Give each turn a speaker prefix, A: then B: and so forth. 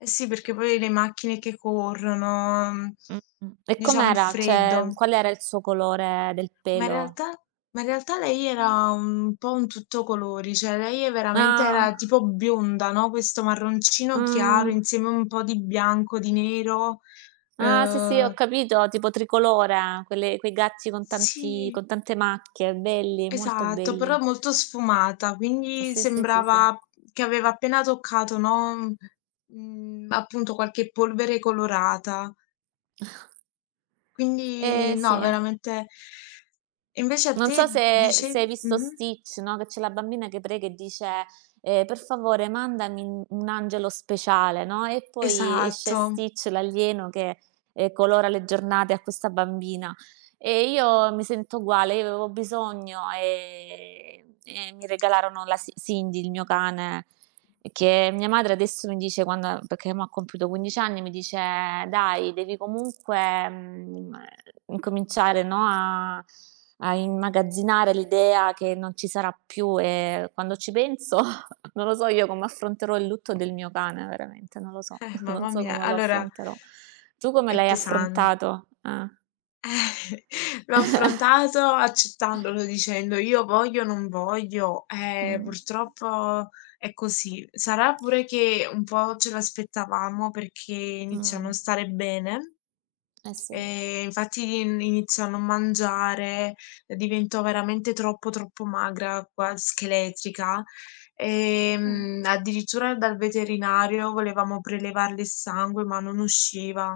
A: Eh, sì. Perché poi le macchine che corrono, mhmm,
B: Mh-mh. E
A: diciamo il
B: com'era? Cioè,
A: freddo.
B: qual era il suo colore del
A: Ma in
B: pelo?
A: realtà ma in realtà lei
B: Mh.
A: era un po' un tutto colori, cioè lei veramente era
B: Ah.
A: tipo bionda, no, questo marroncino chiaro
B: Mh.
A: insieme a un po' di bianco, di nero.
B: Ah sì, sì, ho
A: Uhm
B: capito, tipo tricolore. Quelle quei gatti con tanti
A: Sì.
B: con tante macchie, belli, molto
A: Esatto, però
B: belli.
A: molto sfumata, quindi
B: Sì, sì, sì, sì.
A: sembrava che aveva appena toccato, no, mhmm, mhmm, appunto qualche polvere colorata.
B: Eh,
A: Quindi
B: sì
A: no,
B: eh.
A: veramente Invece a
B: Non
A: te,
B: so se se hai
A: dicevi
B: visto
A: mh-mh.
B: Stitch, no, che c'è la bambina che prega e dice, ehm: "Per favore, mandami un un angelo speciale." No, e poi esce
A: Esatto.
B: Stitch, l'alieno, che, ehm, colora le giornate a questa bambina. E io mi sento uguale, io avevo bisogno, ehm, e mi regalarono la Ci Cindy, il mio cane, che mia madre adesso mi dice, quando perché mo' ha compiuto 15 anni, mi dice: "Dai, devi comunque, mhmm, ehm, incominciare, no, a a immagazzinare l'idea che non ci sarà più". E quando ci penso non lo so io come affronterò il lutto del mio cane, veramente, non lo so,
A: Eh,
B: non
A: mamma
B: so
A: mia.
B: come lo
A: Allora
B: affronterò. Tu come
A: è
B: l'hai
A: pesan
B: affrontato? Ah.
A: L'ho affrontato accettandolo, dicendo: "Io voglio, non voglio, eh,
B: Mh.
A: purtroppo è così." Sarà pure che un po' ce lo aspettavamo, perché iniziò a non
B: Mh.
A: stare bene,
B: Eh, sì.
A: ehm, infatti ini iniziò a non mangiare, uhm, diventò veramente troppo, troppo magra, quas scheletrica. Ehm,
B: Mh.
A: addirittura dal veterinario volevamo prelevarle il sangue ma non usciva.